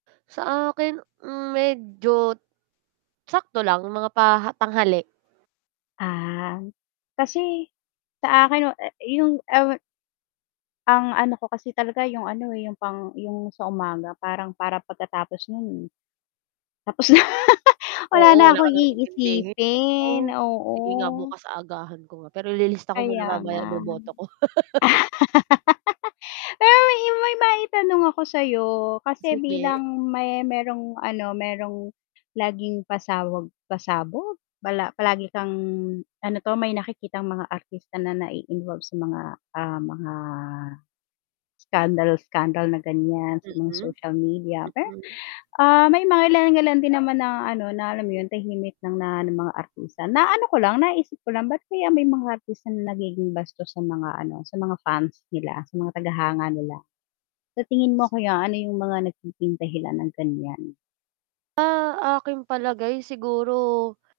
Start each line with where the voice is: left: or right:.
right: Sa akin hmm, medyo sakto lang mga paha tanghali.
left: Ah, kasi sa akin wa e i yung ewe Ang ano ko kasi talaga yung ano eh, yung pang yung sa umaga parang para pagkatapos nun, tapos na
right: Oo
left: wala na
right: wala
left: kong
right: ka nang intindihin,
left: iisipin,
right: oh sige nga
left: oo.
right: bukas aagahan ko nga, pero ililista ko muna
left: Kaya
right: mamaya
left: nga.
right: boboto ko.
left: Pero may maima maitanong ako sayo kasi
right: Sige.
left: bilang may me merong ano merong laging pasawag pasabog pala palagi kang ano to may nakikitang mga artista na nai-involve sa mga, ah, mga scandal-scandal na ganyan sa mga
right: Mhm,
left: social media pe
right: mm.
left: ah, may mga mangilan-ngilan din naman na ano na alam mo yun tahimik ng na ng mga artista, naano ko lang naisip ko lang ba't kaya may mga artista na nagiging bastos sa mga ano sa mga fans nila, sa mga taga-hanga nila. Sa tingin mo kaya ano yung mga nagiging dahilan ng ganyan?
right: Ah, aking palagay, siguro